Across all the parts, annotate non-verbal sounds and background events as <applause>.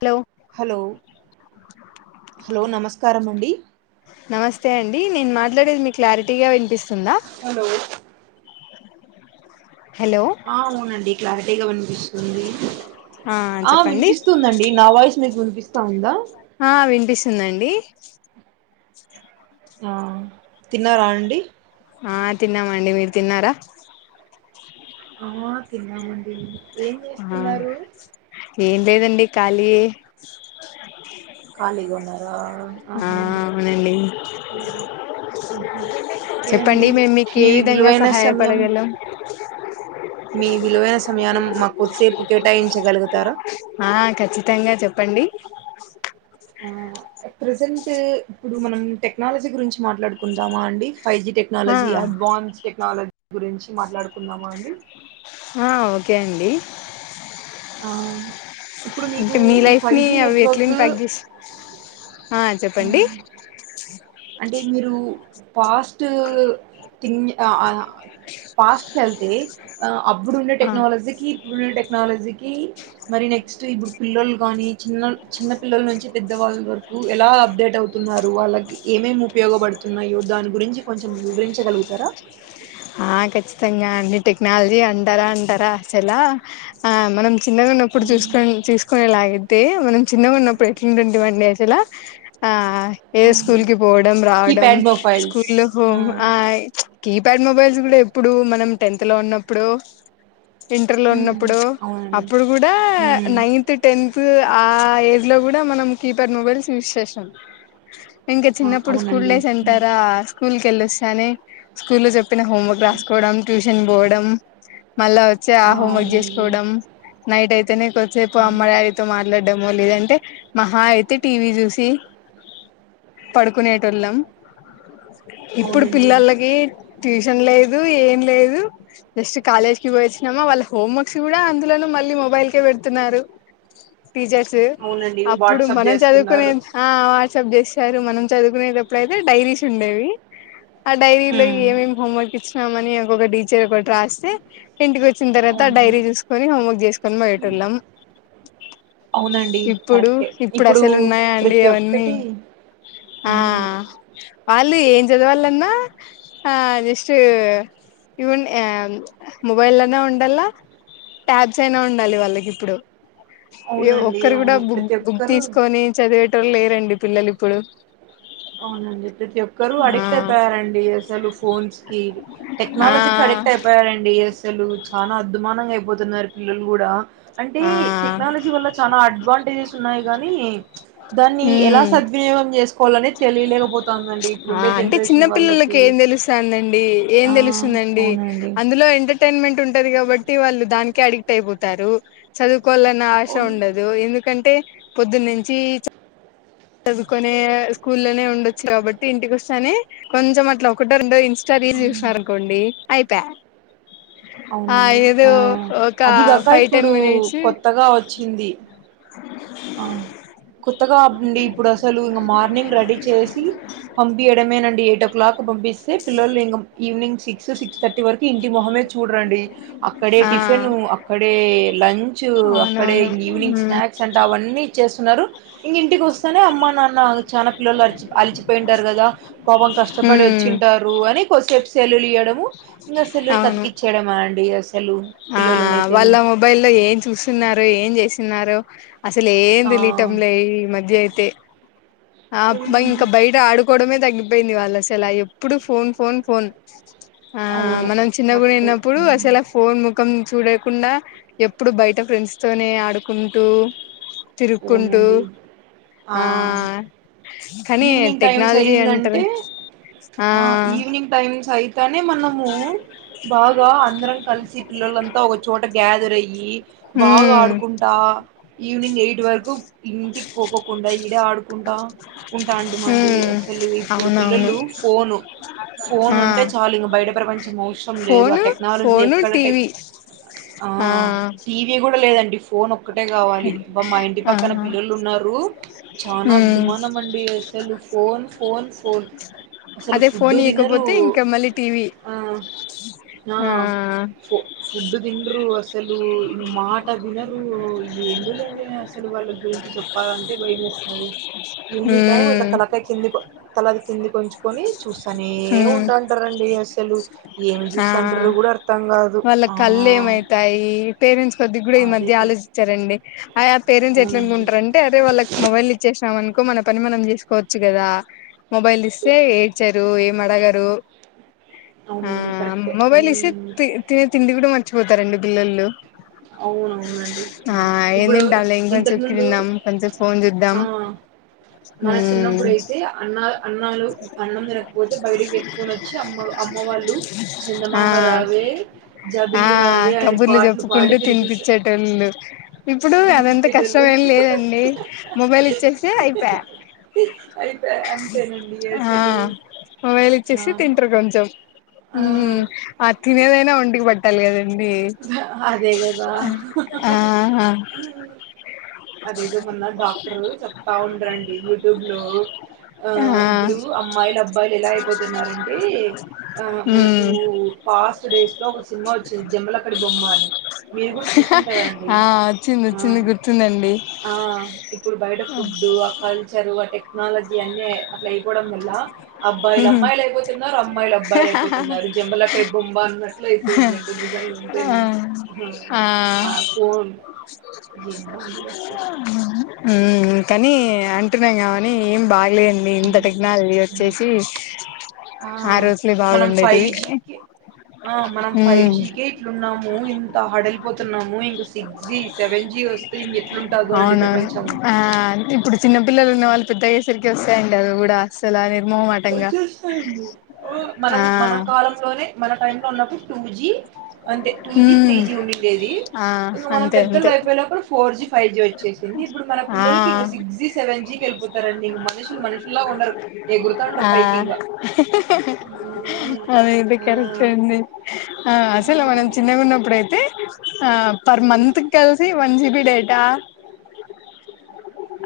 Hello hello hello నమస్కారమండి నమస్తే అండి నేను మాట్లాడేది మీక్ క్లారిటీగా వినిపిస్తుందా హలో హలో ఆ అవునండి క్లారిటీగా వినిపిస్తుంది ఆ వినిపిస్తుందండి నా వాయిస్ మీకు వినిపిస్తా ఉందా ఆ వినిపిస్తుందండి ఆ తిన్నారా అండి ఆ తిన్నామండి మీరు తిన్నారా ఆ తిన్నామండి ఏం ఆ చేస్తున్నారు ఏం లేదండి ఖాళీ ఏ ఖాళీగా ఉన్నారా ఆహా అవునండి ఓకే అండి చెప్పండి మేము మీకు మీ ఏ విధంగా విలువైన సమయం సహాయపడగలం మీ విలువైన సమయానం మా కొద్దిసేపు కేటాయించగలుగుతారా ఆ ఖచ్చితంగా చెప్పండి ఆ ఎట్ ప్రజెంట్ ఇప్పుడు మనం టెక్నాలజీ గురించి మాట్లాడుకుంటామా అండి ఫైవ్జీ ఆ టెక్నాలజీ అడ్వాన్స్ టెక్నాలజీ గురించి మాట్లాడుకుందామా అండి ఆ ఓకే అండి ఆ ఇప్పుడు మీకు అంటే మీ ఈ ఫైవ్ లైఫ్ని జి అవి ఎట్ల నెట్వర్క్ ఇంపాక్ట్ చెస్ ఆ చెప్పండి అంటే మీరు పాస్ట్ థింగ్ ఆ ఆ పాస్ట్కేళ్తే ఆ అప్పుడుండే ఆ టెక్నాలజీకి ఇప్పుడుండే టెక్నాలజీకి మరి నెక్స్ట్ ఇప్పుడు పిల్లోలు గాని చిన్న చిన్న పిల్లల నుంచి పెద్దవాళ్ళ వరకు ఎలా అప్డేట్ అవుతు న్నారు వాళ్ళకి ఏమేమి ఉపయోగపడుతున్నాయో దాని గురించి కొంచెం వివరించగలుగుతారా ఆ ఖచ్చితంగా అండి టెక్నాలజీ అంటారా అంటారా అసలా ఆ మనం ఆ, చిన్నగున్నప్పుడు చూసుకొని చూసుకునేలాగద్ తే మనం చిన్నగఉన్నప్పుడు ఎట్లుంటింటివండి అసలు ఆ ఏ అవును. స్కూల్ కి పోవడం రావడం కీప్యాడ్ మొబైల్స్ స్కూల్లో హోమ్ ఆ చ్ కీప్యాడ్ మొబైల్ కూడా ఎప్పుడు మనం టెన్త్ లో ఉన్నప్పుడో ఇంటర్ లో ఉమ్ ఉన్నప్పుడో అవునండి అప్పుడు కూడా ఉమ్ నైన్త్ టెన్త్ ఆ ఏజ్ లో కూడా మనం కీప్యాడ్ మొబైల్స్ యూజ్ చేసాం ఇంకా ఆ చిన్నప్పుడు స్కూల్ అవునండి డేస్ ఉమ్, అంటారా స్కూల్ కి వెళ్ళొస్తాని స్కూల్ లో చెప్ హోంవర్క్ రాసుకోవడం ట్యూషన్ పోవడం మళ్ళా వచ్చే ఆ హోం వర్క్ చేసుకోవడం నైట్ అయితేనే కొంసేపు ఆ, అమ్మ డాడీ తో మాట్లాడడం మో లేదంటే మహా అయితే టీవీ చూసి పడుకునేటోళ్లం ఇప్పుడు అవునండి పిల్లలకి ట్యూషన్ లేదు ఏం లేదు జస్ట్ కాలేజ్ కి పోయి వచ్చినామా వాళ్ళ హోమ్వర్క్స్ కూడా అందులోన మళ్ళీ మొబైల్ కే పెడుతున్నారు టీచర్స్ అవునండి. అప్పుడు వాట్సాప్ మనం చదువుకునే జేస్తున్నారు. ఆ వాట్సాప్ చేసారు మనం చదువుకునేటప్పుడు అయితే డైరీస్ ఉండేవి ఆ డైరీలో హ్మ్. ఏమేమి హోమ్వర్క్ ఇచ్చినామని ఒక్కొక్క టీచర్ ఒకటి రాస్తే ఇంటికి వచ్చిన తర్వాత అవునండి. డైరీ చూసుకొని హోంవర్క్ చేసుకొని పోయేటోళ్లం అవునండి. ఇప్పుడు కరెక్టే. ఇప్పుడు అసలు ఉన్నాయా అండి ప్రతి అవన్నీ ఒక్కటి ఆ హ్మ్. వాళ్ళు ఏం చదవాలన్నా ఆ జస్ట్ ఇవన్ ఆ మొబైల్ లోనే ఉండలా ట్యాబ్స్ అయినా ఉండాలి వాళ్ళకి ఇప్పుడు ఏ అవునండి. ఒక్కరు కూడా అవును. బుక్ ప్రతి బుక్ ఒక్కరు తీసుకొని చదివే టోళ్లులేరండి పిల్లలు ఇప్పుడు అవునండి ప్రతి ఒక్కరు ఆ అడిక్ట్ అయిపోయారండి అసలు ఫోన్స్ కి ఆ టెక్నాలజీకి అడిక్ట్ అయిపోయారండి అసలు చాలా అద్మానంగా అయిపోతున్నారు పిల్లలు కూడా అంటే ఆ టెక్నాలజీ వల్ల చాలా అడ్వాంటేజెస్ ఉన్నాయి గాని దాన్ని ఎలా సద్వినియోగం చేసుకోవాలని చ్ ఆ అంటే చిన్నపిల్లలకి వాళ్ళకి. ఏం తెలుస్తాందండి ఏం ఆ! తెలుస్తుందండి అవునండి. అ అందులో ఎంటర్టైన్మెంట్ ఉంటది కాబట్టి వాళ్ళు దానికే అడిక్ట్ అయిపోతారు చదువుకోవాలన్న ఆశ అవును. ఉండదు ఎందుకంటే పొద్దున్నించి చదువుకునే స్కూల్లోనే ఉండొచ్చు కాబట్టి ఇంటికి వస్తేనే కొంచెం అట్లా ఒకటో రెండో ఇ న్స్టా రీల్స్ అవును చూసినారనుకోండి అయిపోయా అవునండి ఆ ఒక అదిగాక ఫైవ్ టెన్ ఇప్పుడు మినిట్స్ కొత్తగా వచ్చింది ఆ కొత్తగా అండి ఇప్పుడు అసలు ఇంక మార్నింగ్ రెడీ చేసి పంపయడమేనండి ఏట క్లాక్ పంపిస్తే పిల్లలు ఇంగ ఈవనింగ్ సిక్స్ సిక్స్ థర్టీ వరకు ఇంటి మొహమే చూడరండి అక్కడే ఆ టిఫిన్ అక్కడే లంచ్ అక్కడ అవునవును ఈవినింగ్ మ్మ్ స్నాక్స్ అంటే అవన్నీ చేస్తున్నారు ఇంగ ఇంటికి వస్తానే అమ్మ నాన్న చానా పిల్లలు అరిచి అలిచిపోయింటారు కదా పాపం కష్టపడి మ్మ్ వచ్చింటారు అని కొద్దిసేపు సెల్లు ఇయ్వడము ఇంకా సెల్లు అవును కతికిచ్చ చెడ మాడి ఆసలూ ఆ వాళ్ళ మొబైల్ లో ఏం చూస్తున్నారు ఏం చేస్తున్నారు అసలు ఏం ఆ తెలియటం లే ఈ మధ్య అయితే ఆబ్బ అవునండి. ఇంకా బయట ఆడుకోవడమే తగ్గిపోయింది వాళ్ళు అసలు ఎప్పుడు ఫోన్ ఫోన్ ఫోన్ ఆ అవును మనం చిన్న గుడి కరెక్టే విన్నప్పుడు హ్మ్. అసెల ఫోన్ ముఖం చూడకుండా ఎప్పుడు బయట ఫ్రెండ్స్ తోనే ఆడుకుంటూ తిరుకుంటు అవునండి ఆ కానీ ఈవినింగ్ టైమ్స్ టెక్నాలజీ అంటర్ అయిందంటే ఆ టైమ్స్ అయితేనే మనము బాగా అందరం కలిసి పిల్లలంతా ఒకచోట గ్యాదర్ అయ్యి బాగా ఉమ్ ఆడుకుంటా ఈవినింగ్ ఎయిట్ ఉఇంటికి పోకోకుండా ఈడే ఆడుకుంటా కుంటా అంటడి మండి ఉమ్ అసలు ఇప్పుడు అవునవును పిల్లలు ఫోను ఆ వాలుయిక బయట ప్రపంచం మోస్ట్ మొత్తం లేదు ఆ ఫోను టెక్నాలజీ ఫోను ఎక్కడ టె టీవీ ఆ ఇ కూడా లేదండి ఫోన్ ఒక్కటే కావాలి మా ఇంటి ఆ పక్కన పిల్లలు ఉన్నారు చానా ఉమ్ అద్మానం అండి అసలు ఫోన్ ఫోన్ ఫోన్ అసలు అదే ఫుడ్ ఫోన్ దినరు ఇయకపోతే ఇంకా మళ్ళీ టీవీ ఆ ఆ ఫు ఫుడ్ తినరు అసలు ఇ మాట వినరు ఎందు లేండి అసలు వాళ్ళ గురించి చెప్పాలంటే భయ వేస్తుంది ఎన్ని టైమ్ ఇలా హ్మ్ తలక కింది తలది కిందికి ఉంచుకొని చూస్తానే హ్మ్ ఉంటాంటారండి అసలు ఏమి ఆ చూస్తంటారు కూడా అర్థం కాదు వాళ్ళ కళ్ళు ఆ ఏమైతాయి పేరెంట్స్ కొద్ది కూడా ఈ అదే మధ్య కదా. ఆలోచించారండి ఆ పేరెంట్స్ ఎట్ల అవునండి అనుకుంటారంటే అదే వాళ్ళకి మొబైల్ ఇచ్చేసినాం అనుకో మన పని మనం చేసుకోవచ్చు కదా మొబైల్ ఇస్తే ఏచారు ఏం అడగరు ఆ అవునండి కరెక్టే మొబైల్ ఇసి హ్మ్. త తిండి కూడా మర్చిపోతారు రెండు పిల్లలు అవునవునండి ఆ ఏం ఇప్పుడు తింటాంలే ఇంతకు ఇంకొంచెం ముందు తిందాం కొంచెం ఫోన్ చూద్దాం ఆ మన హ్మ్ చిన్నప్పుడుయితే అన్నా అన్నాలు అన్నం తినకపోతే బయటకి ఎత్తుకున్నీ వచి అమ్మ అమ్మ వాళ్ళు చిందమామ ఆ రావే జబిలి రావే ఆయన పాటలు పాడి కుంటూ తినిపిస్త తినిపచ్చేటోళ్ళు ఇప్పుడు అదంత కష్టమ తినిపించేటోళ్ళు ఏం లేదండి మొబైల్ ఇచ్చేసి అయిపోయా అయితే అంతేనండి ఆ అసలు మొబైల్ ఇచ్చేసి చానా తింటారు కొంచెం ఉ ఆ ఆ తినేదైనా ఒంటికి పట్టాలి కదండి అదే కదా ఆహా అదేదో మొన్న డాక్టర్ చెప్తా ఉండరండి యూట్యూబ్ లో ఆ ఇప్పుడు అమ్మాయిలు అబ్బాయిలు ఎలా అయిపోతున్నంటే ఆ మనకు మ్మ్ పాస్ట్ డేస్ లో ఒక సినిమా వచ్చింది జమ్మల లక్కడి బొమ్మని మీరు కూడా చూసిన కదండి ఆ వచ్చింది ఆ వచ్చింది గుర్తుందండి ఆ ఇప్పుడు బయట ఫుడ్డు ఆ కల్చర్ ఆ టెక్నాలజీ అన్ని అట్లా అయిపోవడం వల్ల అబ్బాయిలు అమ్మాయిలు అయిపోతున్నారు అమ్మాయిలు అబ్బాయిలు అయిపోతున్నారు జబల బొమ్బ అన్నట్ల అయిపోయిందంటడి నిజంగా ఆ తను ఆ ఫోన్ జీంద ఉడి అసలు ఊ కానీ అంటి తన్నాయి కానీ ఏం బాగిలెన్ నే ఇంతటి ఉమ్, టెక్నాలజీ ఉమ్. వచ్చేసీ ఆ రోజులే మనం ఫైవ్ బాగుండేటివి జీకి ఆ మనం ఫైవ్ ఉమ్ జీ కే ఇట్లున్నాము ఇంత హడలిపోతున్నాము ఇంకా సిక్స్ జీ సెవెన్ జి వస్ వత్తే ఎట్లుంటాదో అండి అవునవును ప్రపంచం ఆ ఇప్పుడ్ చిన్న పపిల్లలు ఉన్నవాళ్ళు పెద్దయ్యేసరికి వస్తాయండి అవి కూడా అసల నిర్మోమా వచ్చేస్తాండ్ ఓ మనం ఆ మన కాలంలోనే మన టైమ్ లో ఉన్నప్పుడు టూ జీ అంటే టూ జీ త్రీ ఉమ్ జీ ఉండిడేద్ది ఆ ఇక మనం అంతే పెద్దలు అంతే అయిపోయినప్పుడు కూడా ఫోర్ జి ఫైవ్ జి వచ్చేసింది ఇప్పుడు మన ఆ పిల్లోళ్ళకి ఇంకా సిక్స్ జీ సెవెన్ జీకి వెళ్ళిపో టారండి మనుషులు మనుషులా ఉండరు ఎగురుతా ఉంటారు ఆ పైకి ఇంగా మ్మ్. అదైతే ఆ కరెక్ట్ అన్ మీరి ఆ అసలు మనం చిన్నగున్నప్పుడు అయితే హా పర్ మంత్ కి కలిసి వన్ జిబి డేటా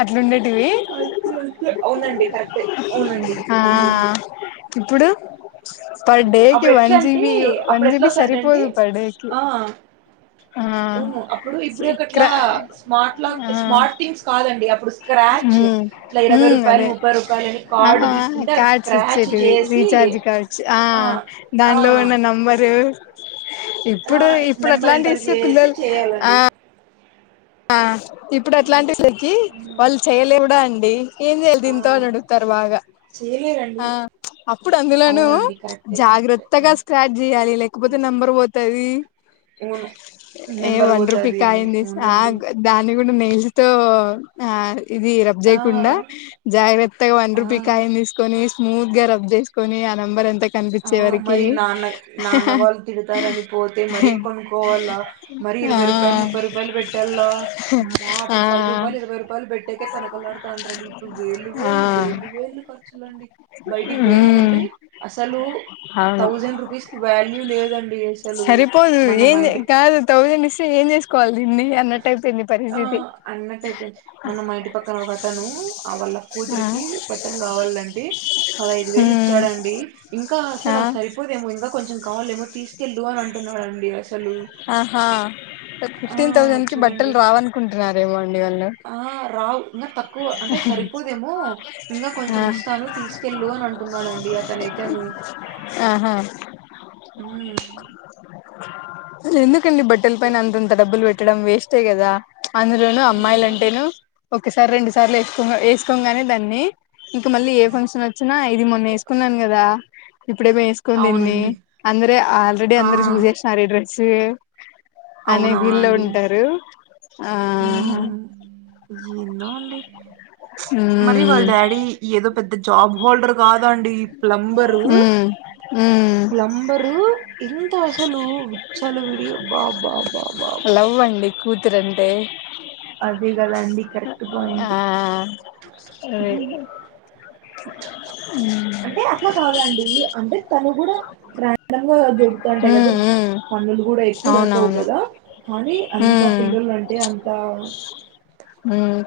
అట్లుండేటివి అంతే అంతే అవునండి కరెక్టే అవునండి ఆ ఇప్పుడు పర్డేకి అప్పుడు వన్ ఎట్లా అంటే జిబి వన్ అప్పుడు ఎట్లా జిబి వస్తంటే సరిపోదు పర్డేకి ఉ వును అప్పుడు ఇప్పుడాకట్లా స్మార్ట్ లాగ్ ఆ స్మార్ట్ థింగ్స్ కాదండి అప్పుడు స్క్రాచ్ ఉమ్ ఇట్లా ఇరవై ఉమ్ అదే రూపాయలు ముప్పై రూపాయలు అని ఆ కార్డు తీసుకుంటే అద్ స్క్రాచ్ చేసీ స్ ఆ దానిలో ఉన్న నంబరూ ఆ! ఇప్పుడు ఇప్పుడు నంబర్ అట్లాంటి ఎంటర్ ఇస్తే జేసి పిల్లలు ఆ చేయాలండి. ఆ ఇప్పుడు హ్మ్. అట్లాంటి <unintelligible> హ్మ్. వాళ్ళు చేయలేవుడా అండి ఏం జేయాల దీంతో అని అడుగుతారు బాగా చేలేరన్ ఆ అప్పుడు అందులోనూ కరెక్టే. కరెక్టే. అవును. జాగ్రత్తగాస్ స్టార్ట్ చేయాలి లేకపోతే నెంబర్ పోతాది అవును. ఏ నెంబర్ వన్ రూపీ పోతది అని. కాయిన్ థిస్ అవునండి. ఆగ్ దాన్ని కూడా నెయిల్స్ తో ఆ ఇది రప్ ఆ! జేకుండా జాగ్రత్తగా వన్ రూపీ ఆ! కాయిన్ థిస్ కొని స్మూత్ గా రబ్ చేసుకొని ఆ నంబర్ ఎంతక్ ఆవు మరి నాన్న నాన్నవాళ్ళు తిడతారని పోతే మరి కొనుక్కోవల్ల మరి ఆ ఇరవై రూపాయలు ముప్పై రూపాయలు పెట్టల్ల అమ్మా ఆ అప్పుడు పది రూపాయలు ఇరవై రూపాయలు పెట్టేకే తనకలాడుతాండ్రి అండి ఇప్పుడు వేళ్ళు ఆ వేళ్ళు వేళ్ళు వేళ్ళు కస్ చూడండి బయటికి పోయినామంటే ఉమ్ అసలు అవును థౌజండ్ రూపీస్కి వాల్యూ లేదండి అసలు మన్ ఎందే కాదు థౌజండ్ ఇస్తే ఏం చేసుకోవాలి దీన్ని అన్నట్ ఆ అన్నట్ అయిపోయింది మన్న మా ఇంటి పక్కన ఒకతను ఆ వల్ల ఆ కూతురికి బట్టలు కావాలంటే పదహైదు వేలు ఉమ్ ఇచ్చాడండి ఇంకా ఆ అసలు సరిపోదేమో ఇంకా కొంచెం కావలేమో తీసుకెళ్ళు అని అంటున్నాడండి అస్ ఆహా ఓ ఆ ఫిఫ్టీన్ థౌసండ్ కి బట్టలు చూడండి రావనుకుంటున్నారేమో అండి వాళ్ళు ఆ రావు ఇంకా తక్కువ అంటే సరిపోదేమో ఇంగా కొంచెం ఆ ఇస్తాను తీస్ తీసుకెళ్ళు అని అంటున్నాడండి అతనైతేను ఆహా హ్మ్మ్ ఇల్ ఎందుకండి బట్టల పైన ఎ- అంతంత డబ్బులు పెట్టడం వేస్టే కదా అందులోను అమ్మాయిలు ఏమో అండి. అంటేను ఒకసారి రెండు సార్లు వేసుకో వేసుకొంగానే దాన్ని ఇంక మళ్ళీ ఏ ఫంక్షన్ వచ్చినా ఇది మొన్న వేసుకున్నాను కదా ఇప్పుడెం వేసుక్ కున్నింది అవునండి అందరు ఆల్రెడీ ఆ అందరు చూసేసినారు ఈ డ్రెస్ అనే ఫీల్లో అవునవునండి ఉంటారు ఆ హ ఎందో అండి మరి మ్మ్ వాళ్ళ డాడీ ఏదో పెద్ద జాబ్ హోల్డర్ కాదు అండి ప్లంబరు హు ఉ ప్లంబరు ఎంత అసలు విచ్చలు విడి బా బా బా బా బా కూతురు అంటే అది కదా అండి కరెక్ట్ పాయింట్ హు ఉ అట్ల కాదండి అంటే తను కూడ రాండం గా గుతంటే కదు మ్మ్ మ్మ్ పన్నులు కూడా ఎక్కువ ఇకవు అవునవును కదా కానీ అంత ఉమ్ పిల్లలు అంటే అంత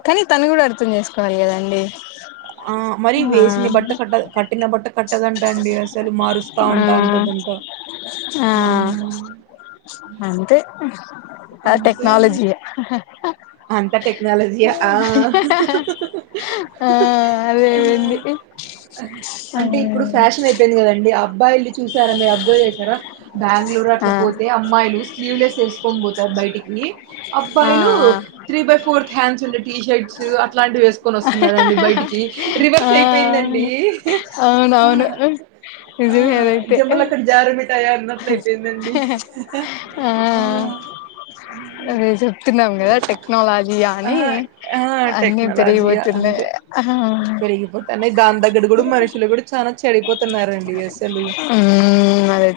కానీ తను కూడ అర్థం చేసుకోవాలి కదండి ఆ మరి ఆ వేసిన బట్ట కట్ట కట్టిన బట్ట కట్టదంట అండి అసలు మారుస్తు స్తా ఆ ఉంటా అంటదంట ఆ అంతే ఆ టెక్నాలజీ అంత టెక్నాలజి య ఆ ఆ ఆ అదేవంది అంటే ఇప్పుడు ఫ్యాషన్ అయిపోయింది కదండి అబ్బాయిలు చూసార మీరు అబ్జర్వ్ చేశారా బెంగళూరు ఆ అట్ల పోతే అమ్మాయిలు స్లీవ్ లెస్ వేసుకొని పోతారు బయటికి ఆ ఆ అబ్బాయిలు త్రీ బై ఫోర్త్ హ్యాండ్స్ ఉండే టీ షర్ట్స్ అట్లాంటివి వేసుకొని వస్తున్నారండి బయటికి ఆ రివర్స్ అయి పోయిందండి అ అవునవును ఆ నిజమే అదైతే జంబలక్కడి జారుమిట్టాయ అన్నట్ల అయిపోయిందండి ఆ ఆ అదే చెప్తున్నాం కదా టెక్ టెక్నాలజీ ఆ అని ఆ అన్నిీ టెక్నాలజీయే తిరిగిపోతున్నాయ్ బట్ అనే దాని దగ్గర కూడ మనుషులు కూడా చాలా చెడిపోతున్నారండి అసలు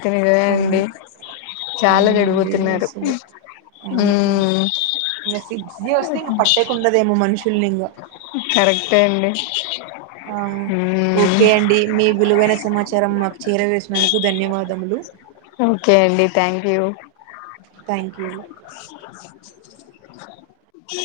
అ కదా అవును అండి చాలా అవునండి జరుగుతున్నారు అసలు ఇంక సిక్స్ జి వస్తే ఇంక పట్టేకు ఉండదేమో మనుషుల్ని ఇంకా కరెక్టే అండి ఆ ఉమ్ ఓకే అండి మీ విలువైన సమాచారం మాకు చేరవేసినందుకు ధన్యవాదములు ఓకే అండి థ్యాంక్ యూ థ్యాంక్ యూ